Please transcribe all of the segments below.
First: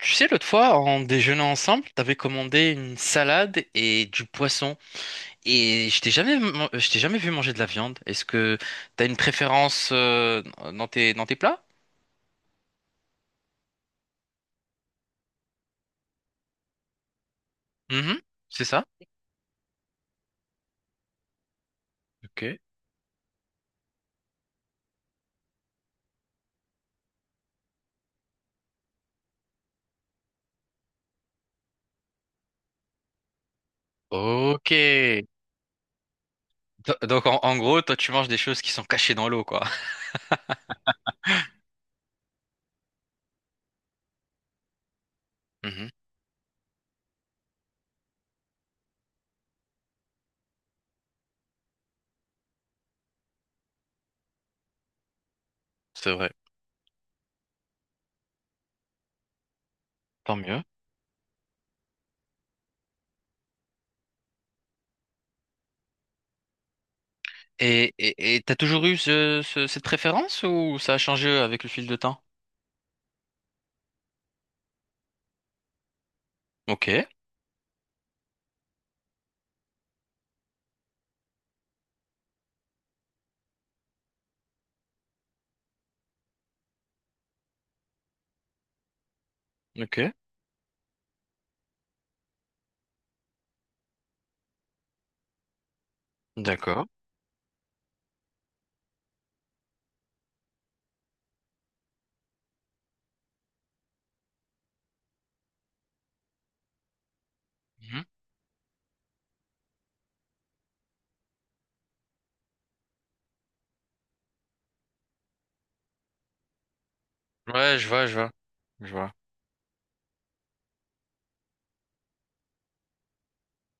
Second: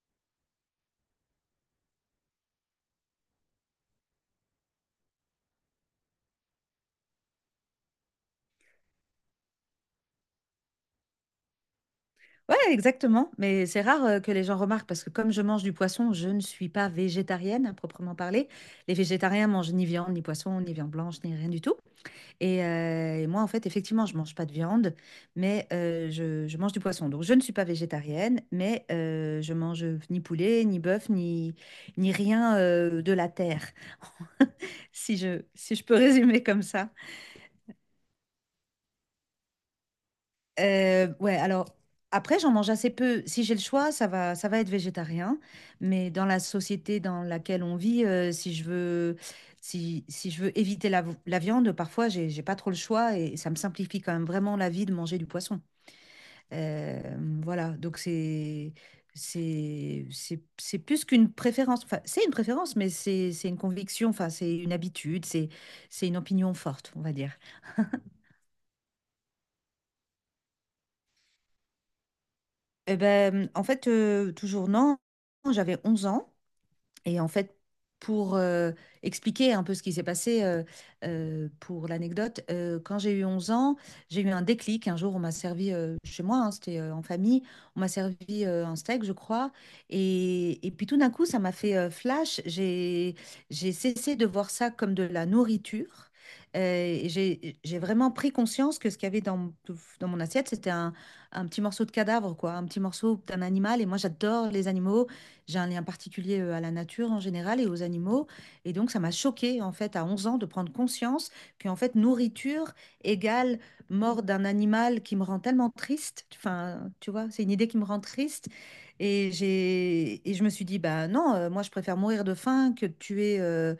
Tu sais, l'autre fois, en déjeunant ensemble, t'avais commandé une salade et du poisson. Et je t'ai jamais vu manger de la viande. Est-ce que t'as une préférence dans tes plats? Ouais, exactement. Mais c'est rare que les gens remarquent parce que comme je mange du poisson, je ne suis pas végétarienne à proprement Mhm, parler. c'est ça? Les végétariens mangent ni viande, ni poisson, ni viande blanche, ni rien du tout. Ok. Et moi, en fait, effectivement, je mange pas de viande, mais je mange du poisson. Donc, je ne suis pas végétarienne, mais je mange ni poulet, ni bœuf, ni rien de la terre, Ok. Si je peux résumer comme ça. Donc, en gros, toi, tu manges des choses qui sont cachées dans l'eau, quoi. Ouais, alors après, j'en mange assez peu. Si j'ai le choix, ça va être végétarien. Mhm, Mais dans la société dans laquelle on vit, si je veux éviter la viande, parfois, j'ai pas trop le choix et ça me simplifie quand même vraiment la vie de manger du poisson. c'est vrai. Euh, voilà, donc c'est, c'est, Tant c'est, mieux. c'est plus qu'une préférence. Enfin, c'est une préférence, mais c'est une conviction. Enfin, c'est une habitude. C'est une opinion forte, on va dire. Et, et t'as toujours eu cette préférence ou ça a changé avec le fil de temps? Eh ben, en fait, toujours non. J'avais 11 ans. Ok, Et en fait, pour expliquer un peu ce qui s'est passé, pour l'anecdote, quand j'ai eu 11 ans, j'ai eu un déclic. Un jour, on m'a servi chez moi, hein, c'était en famille, on m'a servi un steak, je crois. ok, Et puis tout d'un coup, ça m'a fait flash. J'ai cessé de voir ça comme de la nourriture. D'accord. Et j'ai vraiment pris conscience que ce qu'il y avait dans mon assiette, c'était un petit morceau de cadavre, quoi, un petit morceau d'un animal. Et moi, j'adore les animaux. J'ai un lien particulier à la nature en général et aux Mhm. animaux. Et donc, ça m'a choquée, en fait, à 11 ans, de prendre conscience qu'en fait, nourriture égale mort d'un animal qui me rend tellement triste. Enfin, tu vois, c'est une idée Ouais, qui me je rend vois, je vois, triste. je vois. Et je me suis dit, bah non, moi, je préfère mourir de faim que de tuer,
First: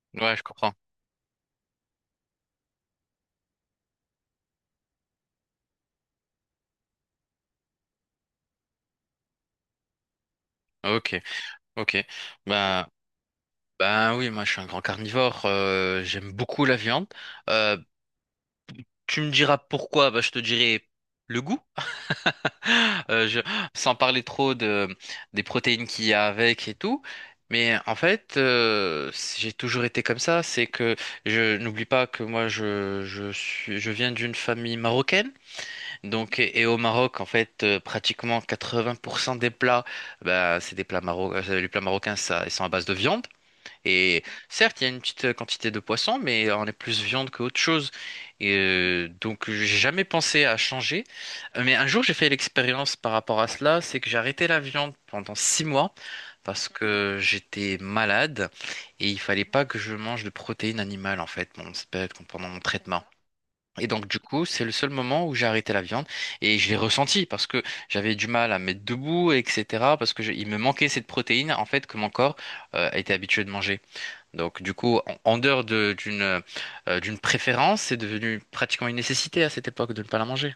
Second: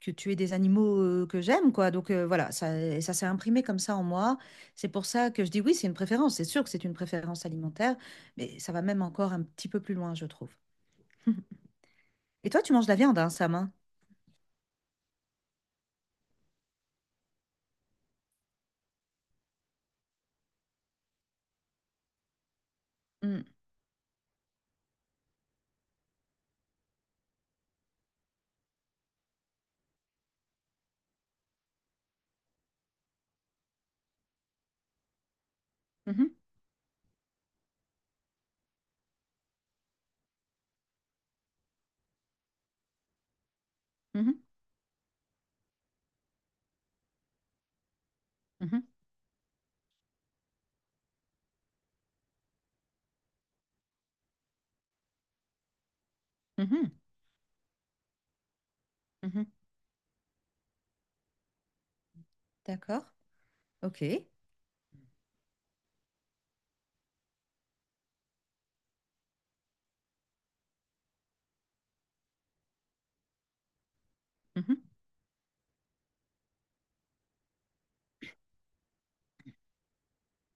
que Ouais, tuer je des comprends. animaux que j'aime, quoi. Donc, voilà, ça, et ça s'est imprimé comme ça en moi. C'est pour ça que je dis oui, c'est une préférence. C'est sûr que c'est une préférence alimentaire, mais ça va même encore un petit peu plus loin, je trouve. Ok, ok. Et toi, tu manges Ben, de la viande, hein, Sam, hein? ben oui, moi je suis un grand carnivore. J'aime beaucoup la viande. Euh, Tu me diras pourquoi, ben, je te dirai le goût. Euh, je, Mmh. Sans parler trop des protéines qu'il y a avec et tout. Mais en fait, j'ai toujours été comme ça. C'est que je n'oublie pas que moi, je viens d'une famille marocaine. Mmh mh. Donc, et au Maroc, en fait, pratiquement 80% des plats, bah, c'est des plats marocains. Les plats marocains, ça, ils sont à base de viande. Et Mmh mh. certes, il y a une petite quantité de poisson, mais on est plus viande qu'autre chose. Mmh. Donc, j'ai jamais pensé à changer. Mais un jour, j'ai fait l'expérience par rapport à cela, c'est que j'ai arrêté la viande pendant 6 mois parce Mmh. que j'étais malade et il fallait Mmh. pas que je mange de protéines animales en fait, mon spectre, pendant mon traitement. D'accord. Et donc du OK. coup, c'est le seul moment où j'ai arrêté la viande et je l'ai ressenti parce que j'avais du mal à me mettre debout, etc. Parce que il me manquait cette protéine en fait que mon corps était habitué de manger. Donc du Mmh. coup, en dehors d'une préférence, c'est devenu pratiquement une nécessité à cette époque de ne pas la manger.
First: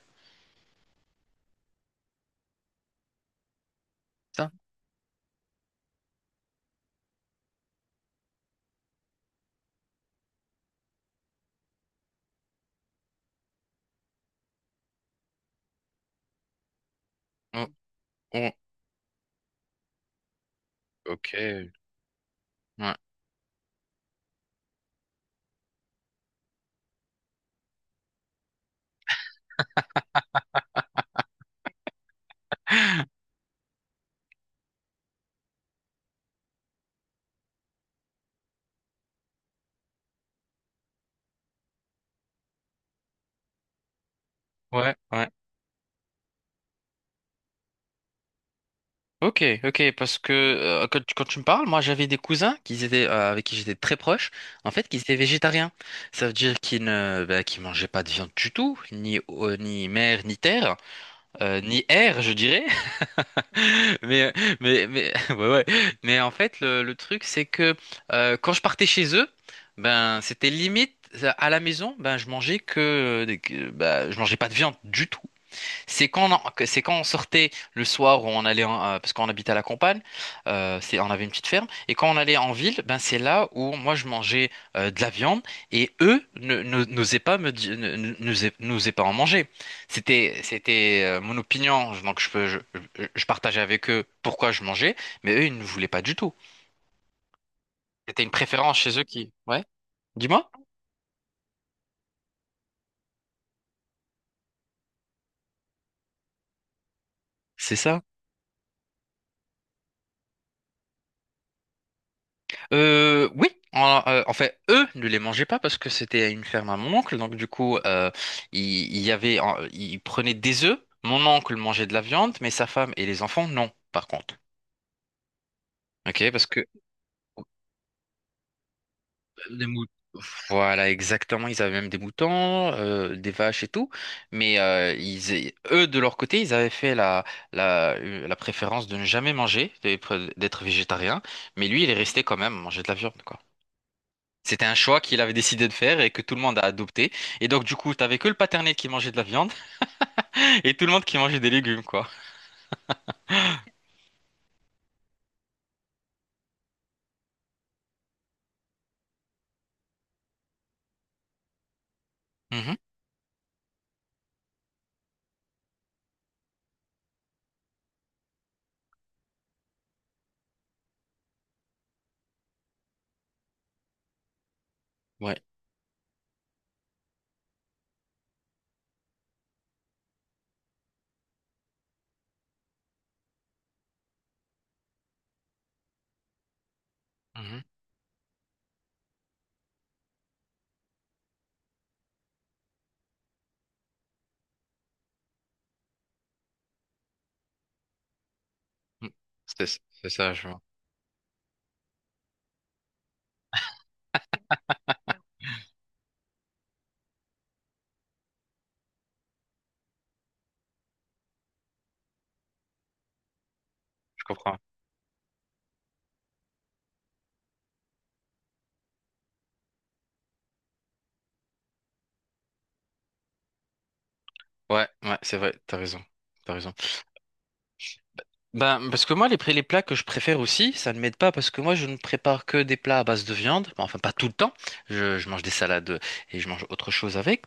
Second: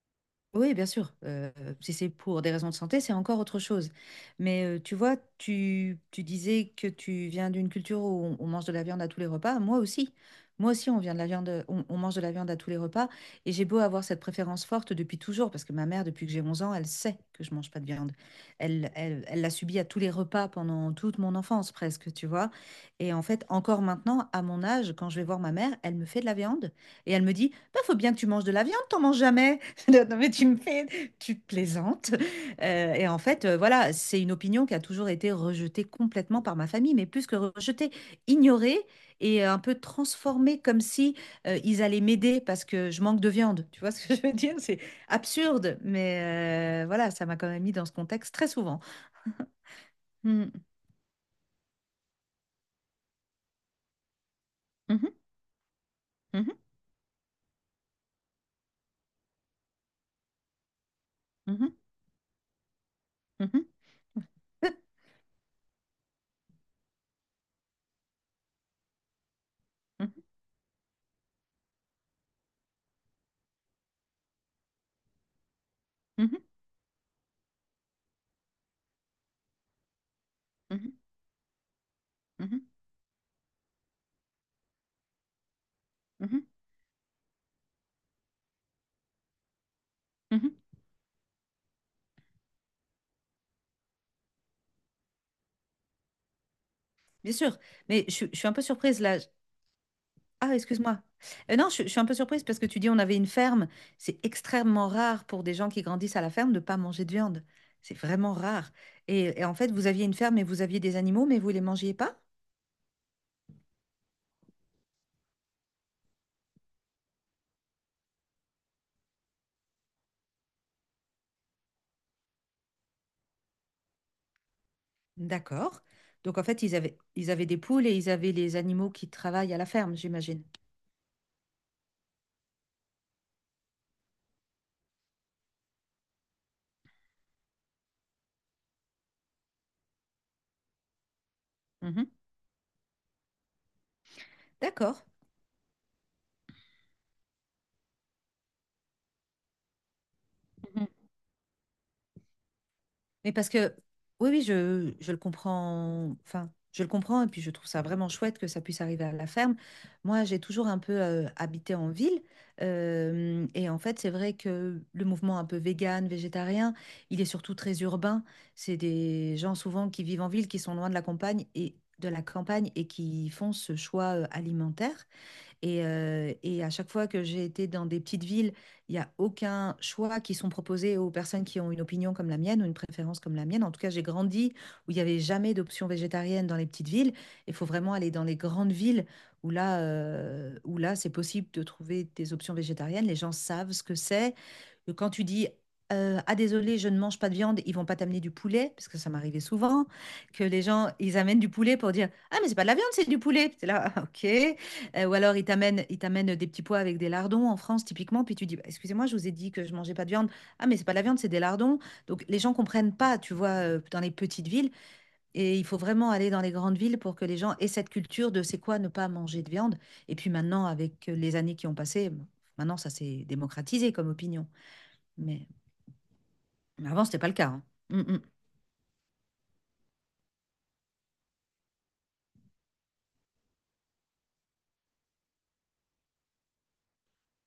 Oui, bien sûr. Si c'est pour des raisons de santé, c'est encore autre chose. C'est ça? Mais tu vois, tu disais que tu viens d'une culture où on mange de la viande à tous les repas. Moi aussi. Moi aussi, on vient de la viande, on mange de la viande à tous les repas. Et j'ai beau avoir cette préférence forte depuis toujours, parce que ma mère, depuis que j'ai 11 ans, elle sait que je Oh, mange pas de viande. Elle l'a subi à tous les repas pendant toute mon ok. enfance, presque, tu vois. Ouais, Et en fait, encore maintenant, à mon âge, quand je vais voir ma mère, elle me fait de la viande. Et elle me dit, bah, faut bien que tu manges de la viande, t'en manges jamais. Non, mais tu me fais, tu plaisantes. Et en fait, voilà, c'est une opinion qui a toujours été rejetée complètement par ma famille, mais plus que rejetée, ignorée et un peu transformée comme si ils allaient m'aider parce que je manque de viande. Tu vois ce que je veux dire? C'est ouais, ouais. absurde, mais voilà, ça m'a quand même mis dans ce contexte très souvent. Ok, ok, parce que Mm. Quand tu me parles, moi j'avais des cousins qui étaient avec qui j'étais très proche, en fait, qui Mhm, étaient végétariens. Ça veut mhm, dire qu'ils ne bah, qu'ils mangeaient pas de viande du tout, ni ni mer, ni terre, mhm, ni air, je dirais. mhm, Mais, mais, ouais, ouais. Mais en fait, le truc, c'est que quand je partais chez eux, mhm, ben, c'était limite à la maison, ben, je mangeais que, des- que- ben, je mangeais pas de viande du tout. C'est quand, on mhm, en- que- c'est quand on sortait le soir où parce qu'on habitait à la campagne, on avait une petite ferme et quand on allait en mhm, ville, ben c'est là où moi je mangeais de la viande et eux mhm, n'osaient pas me di- ne- ne- n'osaient n'osaient pas en manger. C'était mhm, mhm. c'était euh, mon opinion donc je partageais avec eux pourquoi je mangeais mais eux ils ne voulaient pas du tout. Bien sûr, mais je, C'était une suis je suis un peu préférence chez surprise eux là. qui, ouais, dis-moi. Ah, excuse-moi. Non, je suis un peu surprise parce que tu dis on avait une ferme. C'est extrêmement rare pour des gens qui grandissent à la ferme de ne pas manger de viande. C'est C'est ça. vraiment rare. Et en fait, vous aviez une ferme et vous aviez des animaux, mais vous les mangiez pas? Oui, en fait, eux ne les mangeaient pas parce que c'était à une ferme à mon oncle. Donc du coup, il, il y avait, il prenait des œufs. Mon oncle mangeait de la viande, mais sa femme et les enfants non, par contre. D'accord. Ok, Donc en parce fait, que ils avaient des poules et ils avaient les animaux qui travaillent à les la mout- ferme, j'imagine. Voilà, exactement. Ils avaient même des moutons, des vaches et tout. Mais eux, de leur côté, ils avaient fait la préférence de ne jamais manger, d'être végétarien. Mais lui, il est Mhm. resté quand même manger de la viande, quoi. C'était un D'accord. choix qu'il avait décidé de faire et que tout le monde a adopté. Et donc, du coup, t'avais que le paternel qui mangeait de la viande et tout le monde qui mangeait des légumes, quoi. Mais parce que, oui, oui, je le comprends, enfin, je le comprends, et puis je trouve ça vraiment chouette que ça puisse arriver à la ferme. Moi, j'ai toujours un peu habité en ville, Mhm. Et en fait, c'est vrai que le mouvement un peu vegan, végétarien, il est surtout très urbain. C'est des gens souvent qui vivent en ville, qui sont loin de la campagne et qui font ce choix alimentaire. Ouais. Et à chaque fois que j'ai été dans des petites villes, il n'y a aucun choix qui sont proposés aux personnes qui ont une opinion comme la mienne ou une préférence comme la mienne. En tout cas, j'ai grandi où il n'y avait jamais d'option végétarienne dans les petites villes. Il Mhm. faut vraiment aller dans les grandes villes où là, c'est possible de trouver des options végétariennes. Les gens savent ce que c'est que quand tu dis ah désolé, je ne mange pas de viande, ils vont pas t'amener du poulet, parce que Mm. ça m'arrivait C'était- souvent, C'est ça, que je les vois. gens, ils amènent du poulet pour dire ah mais c'est pas de la viande, c'est du poulet. T'es là, ah, ok. Ou alors ils t'amènent des petits pois avec des lardons en France typiquement, puis tu dis bah, excusez-moi, je vous ai dit que je mangeais pas de viande. Ah mais c'est pas de la viande, c'est des lardons. Donc les gens comprennent pas, tu vois, dans les Je petites comprends. villes, et il faut vraiment aller dans les grandes villes pour que les gens aient cette culture de c'est quoi ne pas manger de viande. Et puis maintenant, avec les années qui ont passé, maintenant ça s'est démocratisé comme opinion, Ouais, ouais, c'est mais vrai, t'as raison. T'as raison. mais avant, c'était pas le cas, hein. Mm, mm. Ben, parce que moi, les plats que je préfère aussi, ça ne m'aide pas parce que moi, je ne prépare que des plats à base de viande. Bon, enfin, pas tout le temps. Je mange des salades et je mange autre chose avec.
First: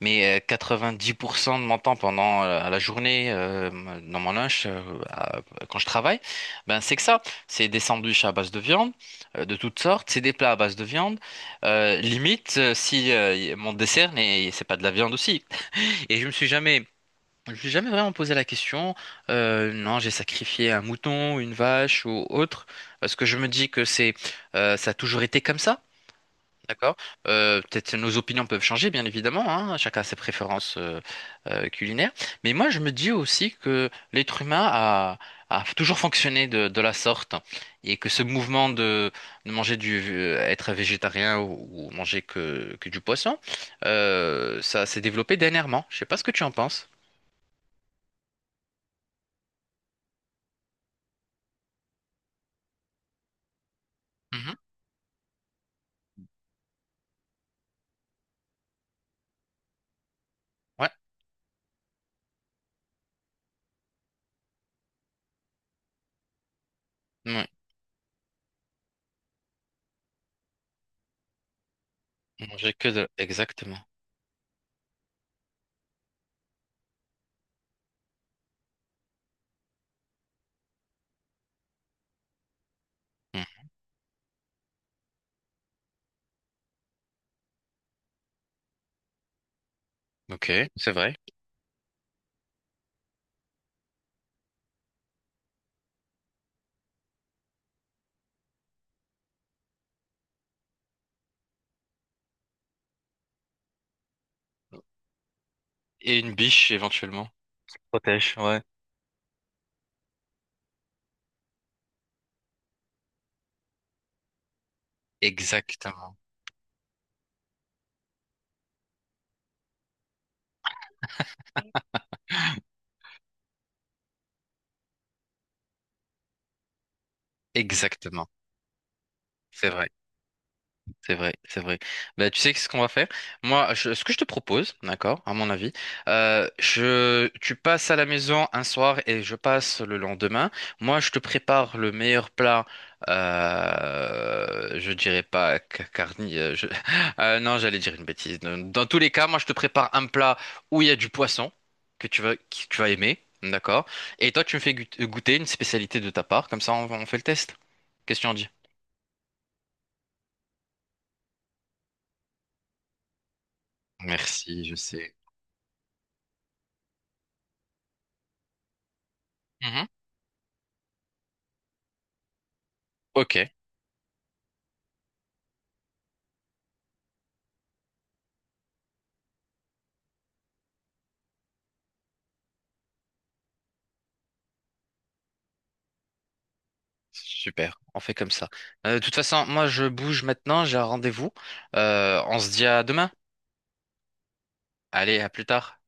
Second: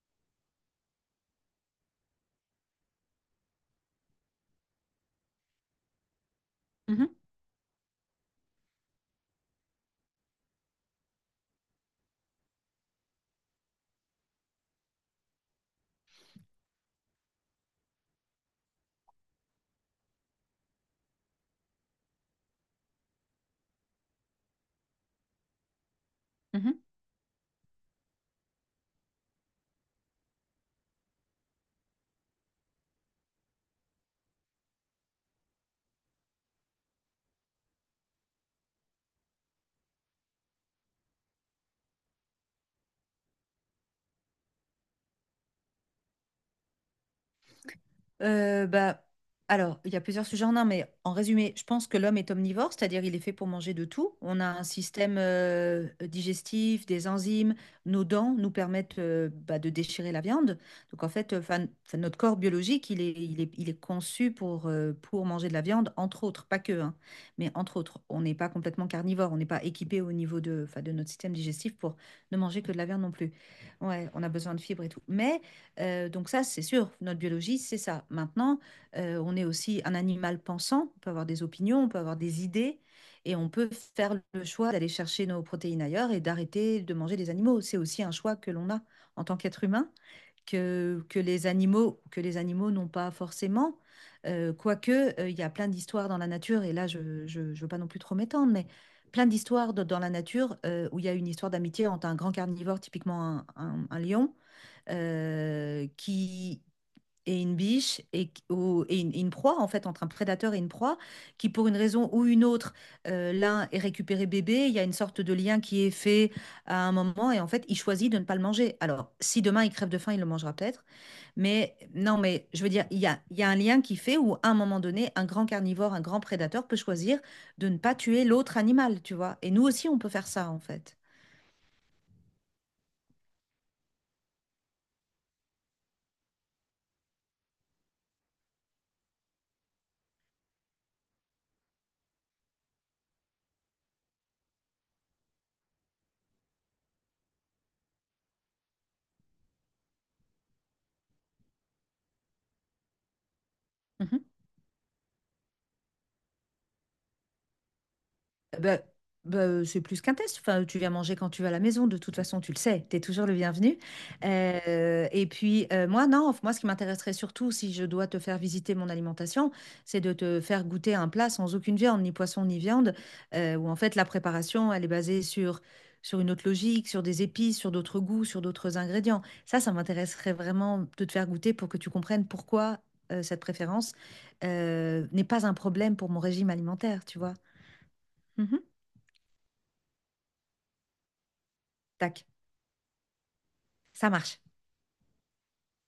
Mais 90% de mon temps pendant la journée, dans mon lunch, à- quand je travaille, ben c'est que Mhm, ça. C'est des sandwichs à base de viande, de toutes sortes. C'est des plats à base de viande. Limite, si mon dessert, c'est pas de la viande aussi. Et je me suis jamais vraiment posé la question. Non, j'ai sacrifié un mouton, une vache ou autre, parce que je me dis que ça a toujours été comme ça, mhm. d'accord? Peut-être que nos opinions peuvent changer, bien évidemment, hein, chacun a ses préférences culinaires. Mais moi, je me dis aussi que l'être humain a toujours fonctionné de la sorte et que ce mouvement de, être végétarien ou manger que du poisson, ça s'est développé dernièrement. Je sais pas ce que tu en penses. Bah, alors, il y a plusieurs sujets en un, mais en résumé, je pense que l'homme est omnivore, c'est-à-dire il est fait pour manger de tout. On a Mhm. un système digestif, des enzymes, nos dents nous permettent bah, de déchirer la viande. Ouais. Donc en fait, 'fin, notre corps biologique, il est conçu pour manger de la viande, entre autres, pas que, hein, Ouais, mais entre autres. On n'est pas complètement carnivore, on n'est pas équipé au niveau de, 'fin, de notre système digestif pour ne manger manger que de la que viande de... non plus. Exactement. Ouais, on a besoin de fibres et tout. Mais donc ça, c'est sûr, notre biologie, c'est ça. Maintenant, on est aussi un animal pensant, on peut avoir des opinions, on peut avoir des idées, et on Hmm. peut faire le choix d'aller chercher nos protéines ailleurs et d'arrêter de manger des animaux. C'est aussi un choix que l'on a en tant qu'être humain, Ok, c'est que, vrai. que les animaux, que les animaux n'ont pas forcément. Quoique, il y a plein d'histoires dans la nature, et là, je ne veux pas non plus trop m'étendre, mais plein d'histoires dans la nature où il y a une histoire d'amitié entre un grand carnivore, typiquement un lion, Et une qui biche éventuellement. est une biche et, Protège, ouais. ou- et une proie, en fait, entre un prédateur et une proie, qui pour une raison ou une autre, l'un est récupéré bébé, il y a une sorte de lien qui est Exactement. fait à un moment et en fait, il choisit de ne pas le manger. Alors, si demain il crève de faim, il le mangera peut-être, mais non, mais je veux dire, il y a un lien qui fait où à un moment donné, un grand carnivore, un grand prédateur peut choisir de ne pas tuer Exactement. l'autre animal, tu vois. Et nous C'est vrai. aussi, on peut faire ça, en fait. C'est vrai, c'est vrai. Bah, tu sais ce qu'on va faire? Moi, ce que je te propose, d'accord, à mon avis, tu passes à la maison un soir et je passe le lendemain. Moi, je te prépare le meilleur plat. Je dirais pas carni. Non, j'allais dire une bêtise. Dans tous les cas, moi, je te prépare un plat où il y a du poisson que tu vas aimer, d'accord? Mhm. Et toi, tu me fais goûter une spécialité de ta part. Comme ça, on fait le test. Question dit. Bah, bah, c'est plus qu'un test. Enfin, tu viens manger quand tu vas à la maison. De toute façon, tu le sais. Tu es toujours le bienvenu. Merci, je sais. Et puis, moi, non. Enfin, moi, ce qui m'intéresserait surtout, si je dois te faire visiter mon alimentation, Mhm. c'est de te faire goûter un plat sans aucune viande, ni poisson, ni viande, Ok. Où en fait, la préparation, elle est basée sur une autre logique, sur des épices, sur d'autres goûts, sur d'autres ingrédients. Ça m'intéresserait vraiment de te faire goûter pour que tu comprennes pourquoi, cette préférence, n'est pas un problème pour mon régime alimentaire, tu vois. Super, on fait comme ça. Mhm. De toute façon, moi je bouge maintenant, j'ai un rendez-vous. Tac. On se dit à demain. Ça marche. Allez, à plus tard.